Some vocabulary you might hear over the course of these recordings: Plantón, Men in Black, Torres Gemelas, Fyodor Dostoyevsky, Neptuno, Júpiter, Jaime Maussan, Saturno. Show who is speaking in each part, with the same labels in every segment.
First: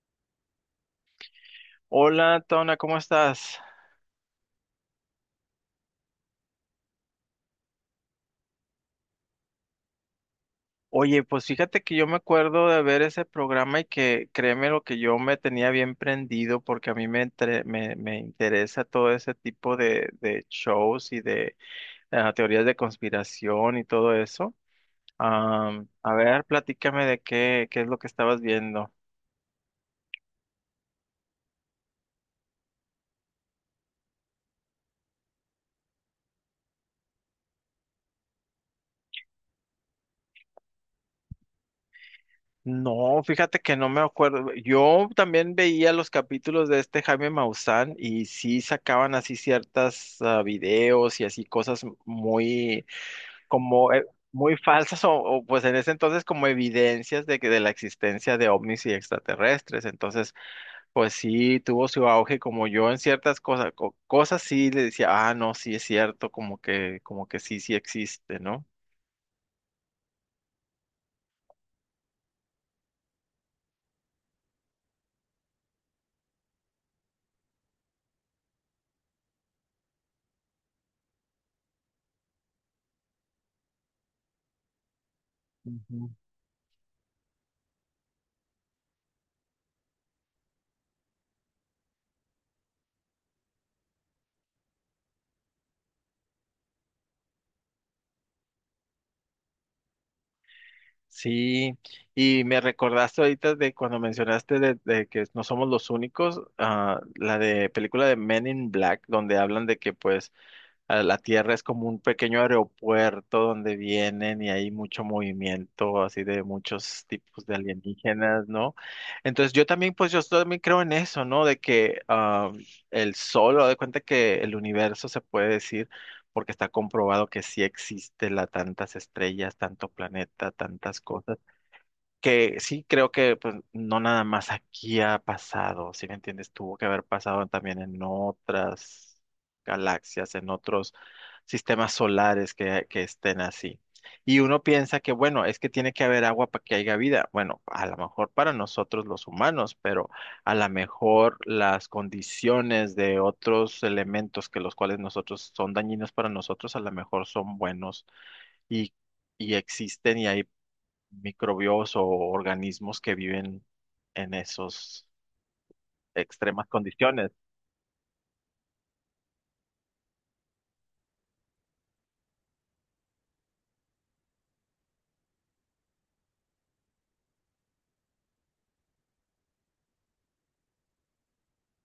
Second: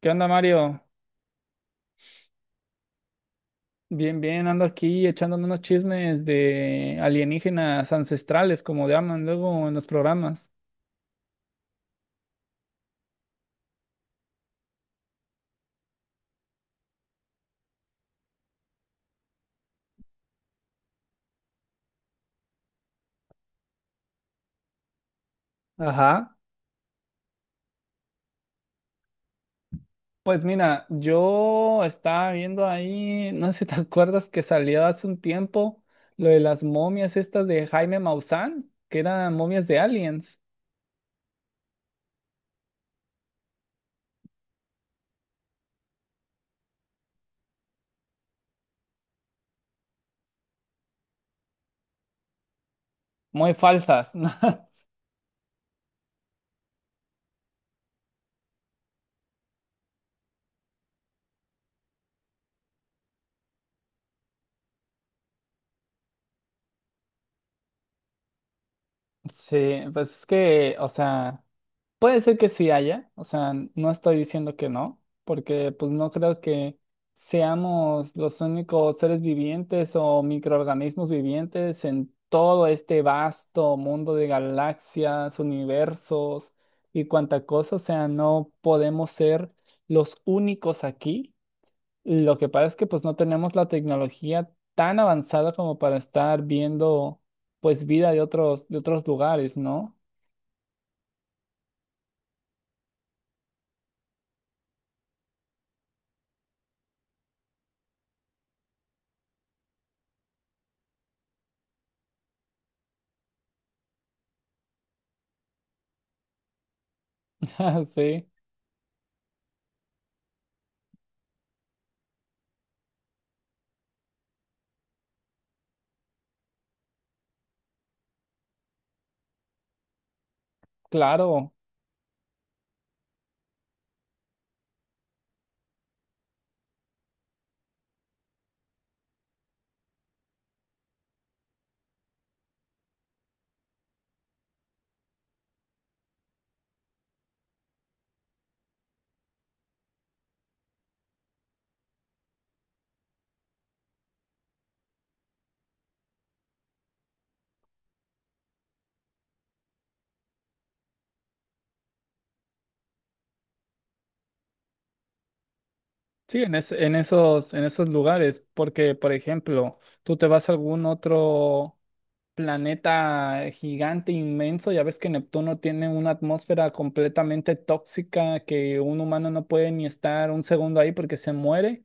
Speaker 1: ¿Qué onda, Mario?
Speaker 2: Hola, Tona, ¿cómo estás?
Speaker 1: Bien, bien, ando aquí echándome unos chismes de alienígenas ancestrales, como llaman luego en los programas.
Speaker 2: Oye, pues fíjate que yo me acuerdo de ver ese programa y que créeme lo que yo me tenía bien prendido porque a mí me interesa todo ese tipo de shows y de teorías de conspiración y todo eso. A
Speaker 1: Ajá.
Speaker 2: ver, platícame de qué es lo que estabas viendo.
Speaker 1: Pues mira, yo estaba viendo ahí, no sé si te acuerdas que salió hace un tiempo lo de las momias estas de Jaime Maussan, que eran momias de aliens,
Speaker 2: No, fíjate que no me acuerdo. Yo también veía los capítulos de este Jaime Maussan y sí sacaban así ciertas videos y así cosas muy
Speaker 1: muy
Speaker 2: como
Speaker 1: falsas. ¿No?
Speaker 2: muy falsas pues en ese entonces como evidencias de que de la existencia de ovnis y extraterrestres. Entonces, pues sí tuvo su auge como yo en ciertas cosas sí le decía: "Ah, no, sí es cierto, como que sí existe, ¿no?".
Speaker 1: Sí, pues es que, o sea. Puede ser que sí haya, o sea, no estoy diciendo que no, porque pues no creo que seamos los únicos seres vivientes o microorganismos vivientes en todo este vasto mundo de galaxias, universos y cuanta cosa, o sea, no podemos ser los únicos aquí. Lo que pasa es que pues no tenemos la tecnología tan avanzada como para estar viendo pues vida de otros lugares, ¿no?
Speaker 2: Sí, y me recordaste ahorita de cuando mencionaste de que no somos los únicos, la de película de Men in Black, donde hablan de que pues a la Tierra es como un pequeño aeropuerto donde vienen y hay mucho movimiento así de muchos tipos de
Speaker 1: Sí,
Speaker 2: alienígenas, ¿no? Entonces yo también, pues yo también creo en eso, ¿no? De que el Sol, haz de cuenta que el universo se puede decir, porque está comprobado que sí existe la tantas estrellas, tanto planeta, tantas cosas
Speaker 1: claro.
Speaker 2: que sí creo que pues, no nada más aquí ha pasado, si me entiendes, tuvo que haber pasado también en otras galaxias, en otros sistemas solares que estén así. Y uno piensa que, bueno, es que tiene que haber agua para que haya vida. Bueno, a lo mejor para nosotros los humanos, pero a lo mejor las condiciones de otros elementos que los cuales nosotros son dañinos para nosotros, a lo mejor son buenos y, y existen y hay microbios o organismos que viven en esas
Speaker 1: Sí, en,
Speaker 2: extremas
Speaker 1: es- en
Speaker 2: condiciones.
Speaker 1: esos, en esos lugares, porque, por ejemplo, tú te vas a algún otro planeta gigante, inmenso, ya ves que Neptuno tiene una atmósfera completamente tóxica que un humano no puede ni estar un segundo ahí porque se muere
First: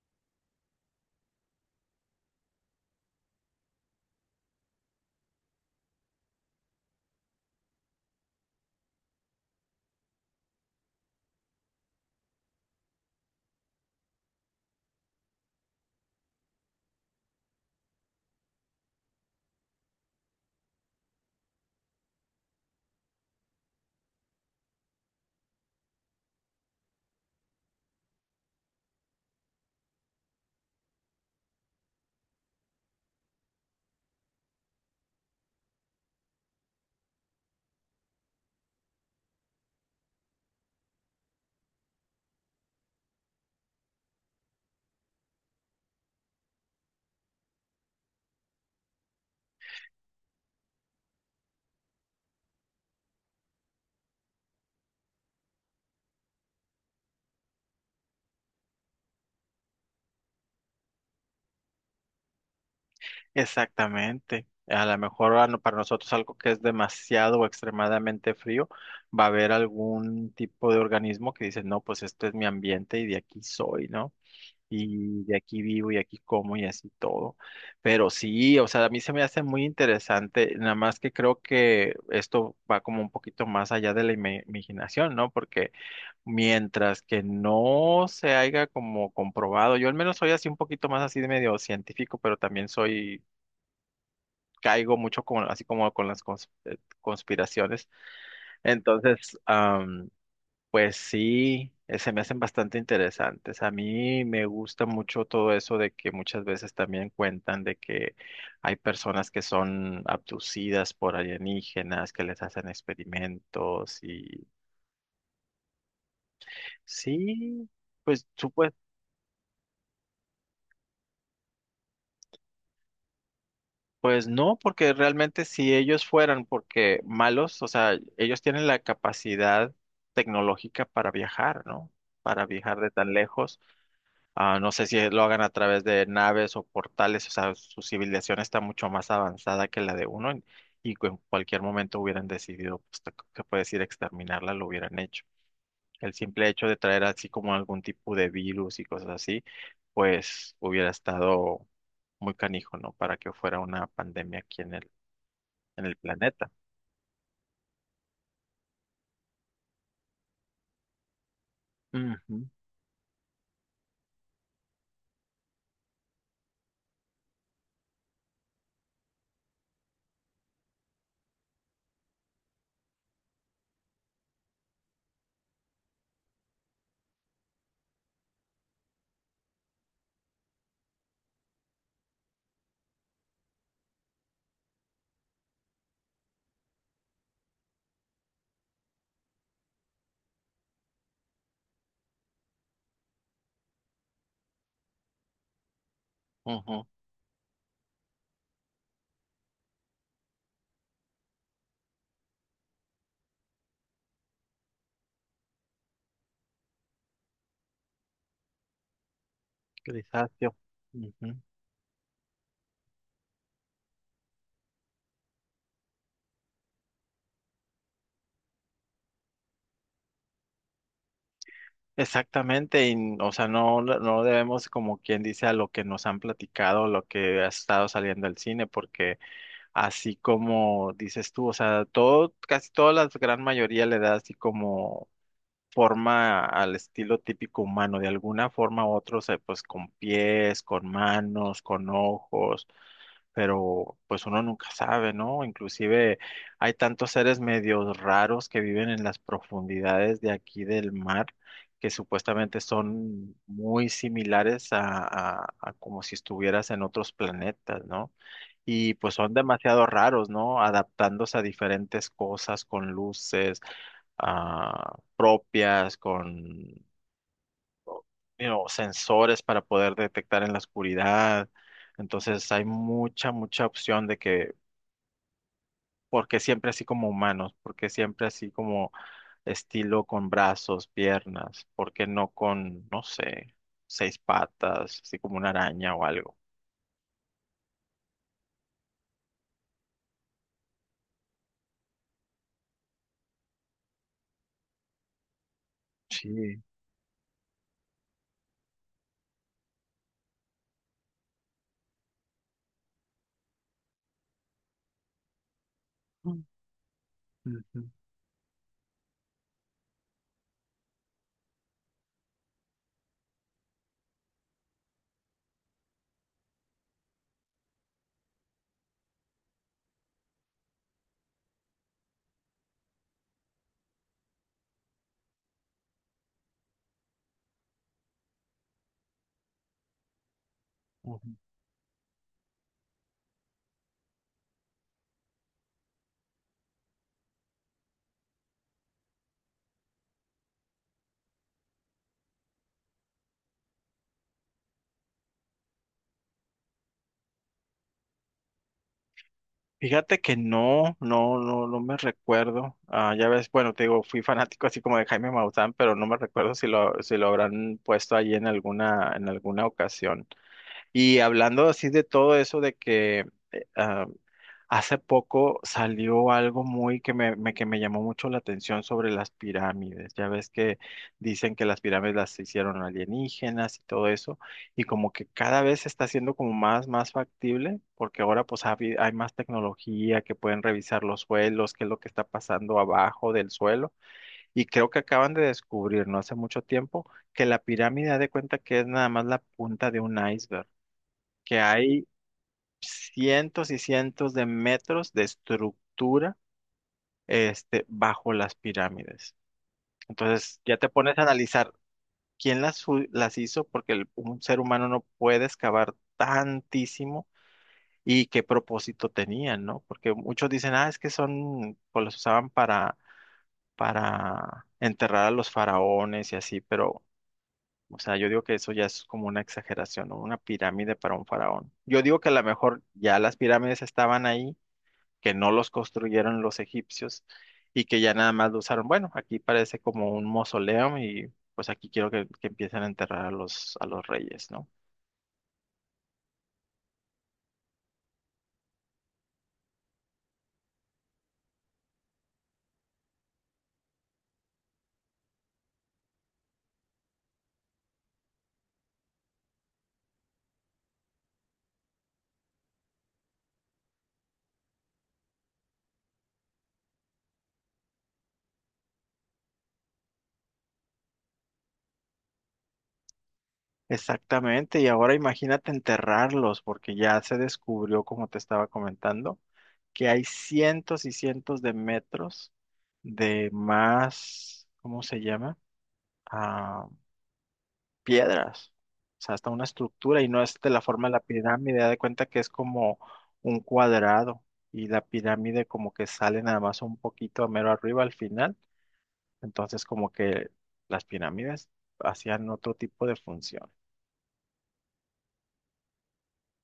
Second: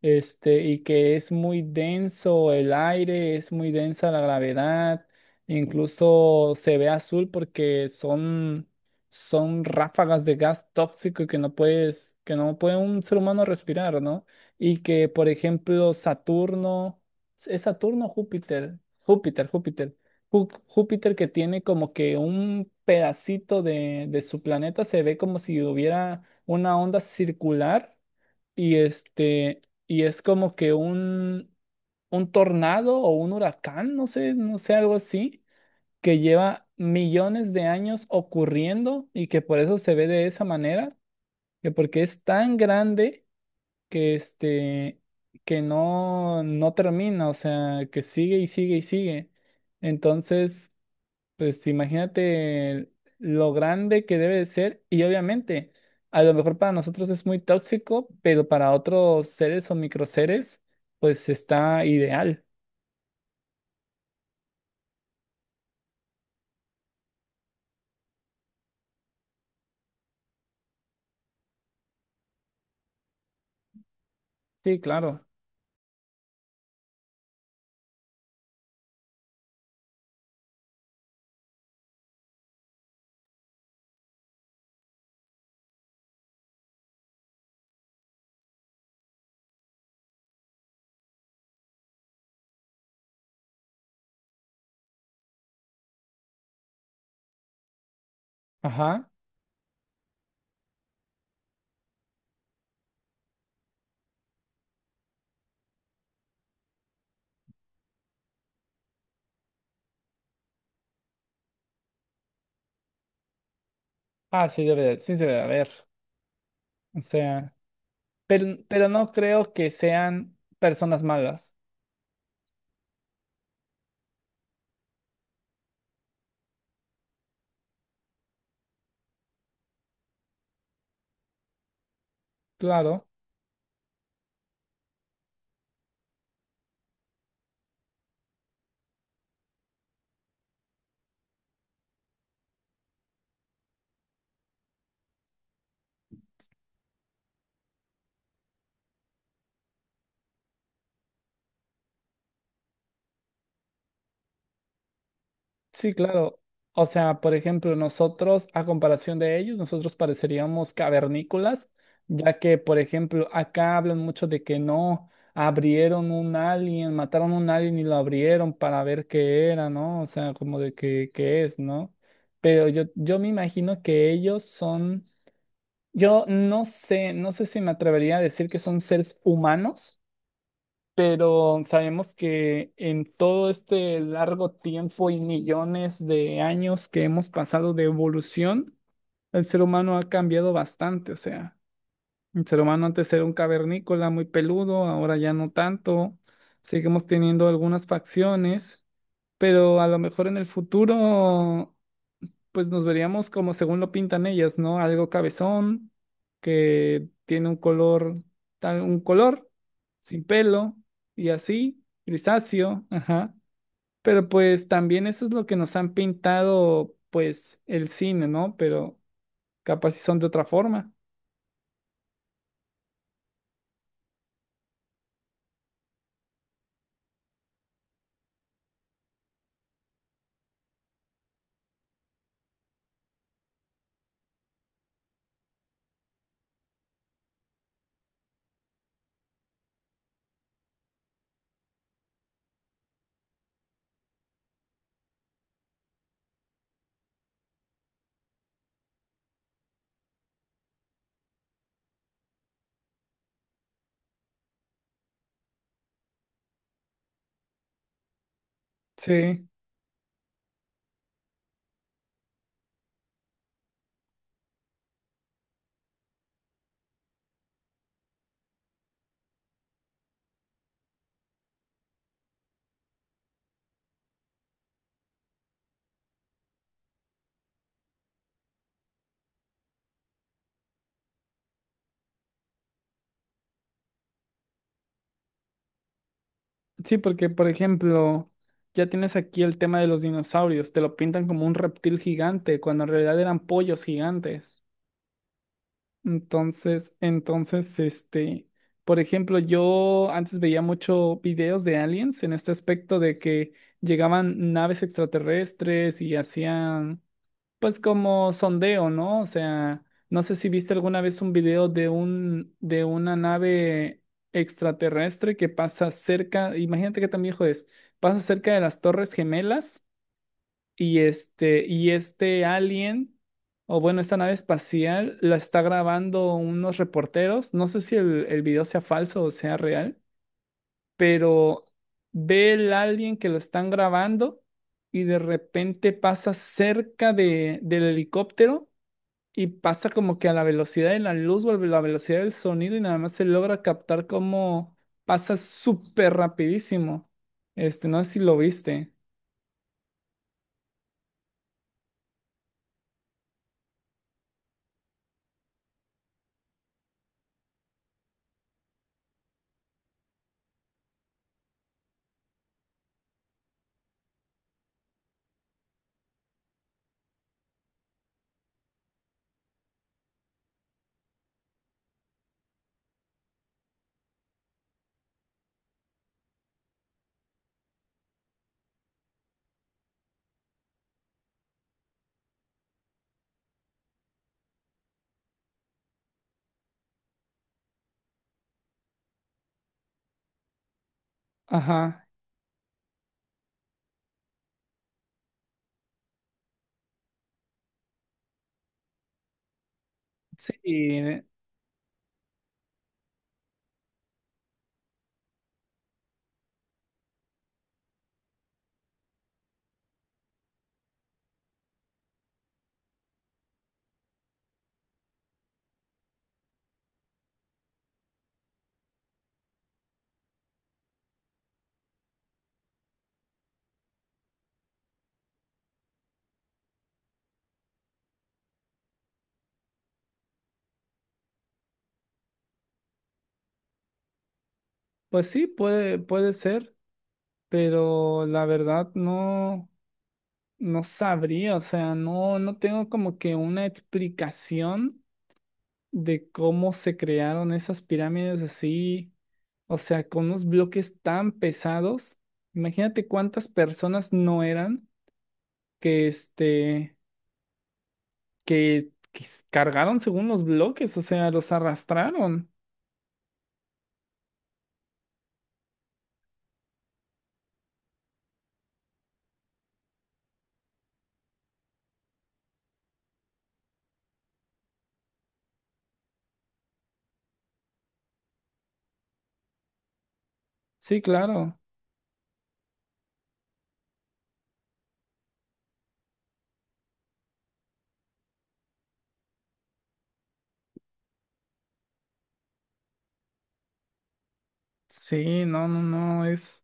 Speaker 1: este, y que es muy denso el aire, es muy densa la gravedad, incluso se ve azul porque son, son ráfagas de gas tóxico que no puedes, que no puede un ser humano respirar, ¿no? Y que, por ejemplo, Saturno, ¿es Saturno o Júpiter? Júpiter, Júpiter. Júpiter que tiene como que un pedacito de su planeta, se ve como si hubiera una onda circular. Y este, y es como que un tornado o un huracán, no sé, no sé, algo así, que lleva millones de años ocurriendo y que por eso se ve de esa manera, que porque es tan grande que este, que no, no termina, o sea, que sigue y sigue y sigue. Entonces, pues imagínate lo grande que debe de ser y obviamente a lo mejor para nosotros es muy tóxico, pero para otros seres o microseres pues está ideal.
Speaker 2: Exactamente. A lo mejor a no- para nosotros algo que es demasiado o extremadamente frío, va a haber algún tipo de organismo que dice, no, pues este es mi ambiente y de aquí soy, ¿no?
Speaker 1: Sí,
Speaker 2: Y
Speaker 1: claro.
Speaker 2: de aquí vivo y aquí como y así todo. Pero sí, o sea, a mí se me hace muy interesante, nada más que creo que esto va como un poquito más allá de la imaginación, ¿no? Porque mientras que no se haya como comprobado, yo al menos soy así un poquito más así de medio científico, pero también soy, caigo mucho con, así como con las conspiraciones.
Speaker 1: Ajá.
Speaker 2: Entonces, pues sí, se me hacen bastante interesantes. A mí me gusta mucho todo eso de que muchas veces también cuentan de que hay personas que son abducidas por alienígenas, que les hacen experimentos y
Speaker 1: Ah, sí debe de haber. O sea,
Speaker 2: sí. Pues
Speaker 1: pero no creo que sean personas malas.
Speaker 2: pues no, porque realmente si ellos fueran porque malos, o sea, ellos tienen la capacidad tecnológica para viajar, ¿no? Para viajar de
Speaker 1: Claro.
Speaker 2: tan lejos. Ah, no sé si lo hagan a través de naves o portales, o sea, su civilización está mucho más avanzada que la de uno y en cualquier momento hubieran decidido, pues, que puedes ir a exterminarla, lo hubieran hecho. El simple hecho de traer así como algún tipo de virus y cosas así, pues hubiera estado muy canijo, ¿no? Para que fuera una pandemia aquí en
Speaker 1: Sí,
Speaker 2: el
Speaker 1: claro.
Speaker 2: planeta.
Speaker 1: O sea, por ejemplo, nosotros, a comparación de ellos, nosotros pareceríamos cavernícolas, ya
Speaker 2: Ujú,
Speaker 1: que, por ejemplo, acá hablan mucho de que no abrieron un alien, mataron un alien y lo abrieron para ver qué era, ¿no? O sea, como de que, qué es, ¿no? Pero yo me imagino que ellos son, yo no sé, no sé si me atrevería a decir que son seres humanos, pero sabemos que en todo este largo tiempo y millones de años que hemos pasado de evolución, el ser humano ha cambiado bastante. O sea, el ser humano antes era un cavernícola muy peludo, ahora ya no tanto.
Speaker 2: ujú,
Speaker 1: Seguimos teniendo algunas facciones, pero a lo mejor en el futuro pues nos veríamos como según lo pintan ellas, ¿no? Algo cabezón, que tiene un color, tal, un color, sin
Speaker 2: grisáceo.
Speaker 1: pelo y
Speaker 2: Ujú.
Speaker 1: así, grisáceo, ajá. Pero pues también eso es lo que nos han pintado, pues, el cine, ¿no? Pero capaz si son de otra forma.
Speaker 2: Exactamente, o sea, no debemos, como quien dice, a lo que nos han platicado, lo que ha estado saliendo del cine, porque así como dices tú, o sea, todo, casi toda la gran mayoría le da así como forma al estilo típico humano, de alguna forma u otra, o sea, pues con pies, con manos, con ojos, pero pues uno nunca sabe, ¿no? Inclusive hay tantos seres medios raros que viven en las profundidades de aquí del mar, que supuestamente son muy similares a como si estuvieras en otros planetas, ¿no? Y pues son
Speaker 1: Sí,
Speaker 2: demasiado raros, ¿no? Adaptándose a diferentes cosas con luces propias, con sensores para poder detectar en la oscuridad. Entonces hay mucha opción de que, porque siempre así como humanos, porque siempre así como estilo con brazos, piernas, porque no con, no sé, seis patas, así como una araña o algo.
Speaker 1: sí, porque por ejemplo, ya tienes aquí el tema de los dinosaurios, te lo pintan como un reptil gigante, cuando en realidad eran pollos gigantes.
Speaker 2: Sí.
Speaker 1: Entonces, este, por ejemplo, yo antes veía mucho videos de aliens en este aspecto de que llegaban naves extraterrestres y
Speaker 2: Mm,
Speaker 1: hacían, pues,
Speaker 2: ujú,
Speaker 1: como sondeo, ¿no? O sea, no sé si viste alguna vez un video de un, de una nave extraterrestre que pasa cerca, imagínate qué tan viejo es, pasa cerca de las Torres Gemelas y este alien, o bueno, esta nave espacial, la está grabando unos reporteros. No sé si el video sea falso o sea real,
Speaker 2: ujú.
Speaker 1: pero ve el alien que lo están grabando y de repente pasa cerca de, del helicóptero y pasa como que a la velocidad de la luz o a la velocidad del sonido y nada más se logra captar como pasa súper rapidísimo. Este, no sé si lo viste.
Speaker 2: Fíjate que no, no, no, no me recuerdo. Ah, ya ves, bueno, te digo, fui fanático así como de Jaime Maussan, pero no me recuerdo si lo habrán puesto allí en alguna ocasión. Y hablando así de todo eso de que, eh, ah, Hace poco salió algo muy que que me llamó mucho la atención sobre las pirámides. Ya ves que dicen que las pirámides las hicieron alienígenas y todo eso, y como que cada vez se está haciendo como más, más factible, porque ahora pues hay más tecnología que pueden revisar los suelos, qué es lo que está pasando abajo del suelo, y creo que acaban de descubrir no hace mucho tiempo que la pirámide, haz de cuenta que es nada más la punta de un iceberg. Que hay
Speaker 1: Ajá.
Speaker 2: cientos y cientos de metros de estructura este, bajo las pirámides. Entonces ya te pones
Speaker 1: Sí.
Speaker 2: a analizar quién las hizo, porque un ser humano no puede excavar tantísimo y qué propósito tenían, ¿no? Porque muchos dicen, ah, es que son, pues los usaban para enterrar a los faraones y así, pero... O sea, yo digo que eso ya es como una exageración, ¿no? Una pirámide para un faraón. Yo digo que a lo mejor ya las pirámides estaban ahí que no los construyeron los egipcios y que ya nada más lo usaron. Bueno, aquí parece como un mausoleo y pues aquí quiero que empiecen a enterrar a los reyes, ¿no?
Speaker 1: Pues sí, puede, puede ser, pero la verdad no, no sabría, o sea, no, no tengo como que una explicación de cómo se crearon esas pirámides así, o sea, con unos bloques tan pesados. Imagínate cuántas personas no eran que este, que, cargaron según los bloques, o sea, los arrastraron.
Speaker 2: Exactamente, y ahora imagínate enterrarlos, porque ya se descubrió, como te estaba comentando, que hay cientos y cientos de metros de más, ¿cómo se llama? Ah, piedras, o sea, hasta una estructura y no es de la
Speaker 1: Sí,
Speaker 2: forma de la
Speaker 1: claro.
Speaker 2: pirámide, da de cuenta que es como un cuadrado y la pirámide como que sale nada más un poquito a mero arriba al final, entonces como que las pirámides hacían otro tipo de función.
Speaker 1: Sí, no, no, no, es.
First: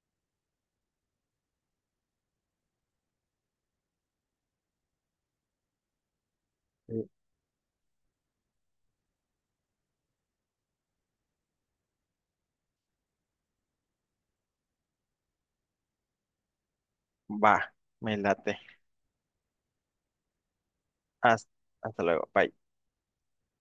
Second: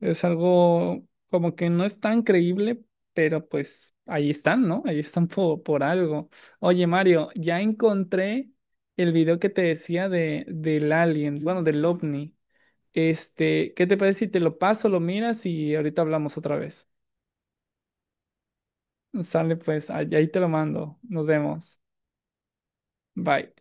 Speaker 1: Es algo como que no es tan creíble, pero pues ahí están, ¿no? Ahí están po- por, algo. Oye,
Speaker 2: Sí.
Speaker 1: Mario, ya encontré el video que te decía de, del alien, bueno, del ovni. Este, ¿qué te parece si te lo paso, lo miras y ahorita hablamos otra vez?
Speaker 2: Va, me late.
Speaker 1: Sale pues, ahí te lo mando. Nos
Speaker 2: Hasta,
Speaker 1: vemos.
Speaker 2: hasta luego, bye.
Speaker 1: Bye.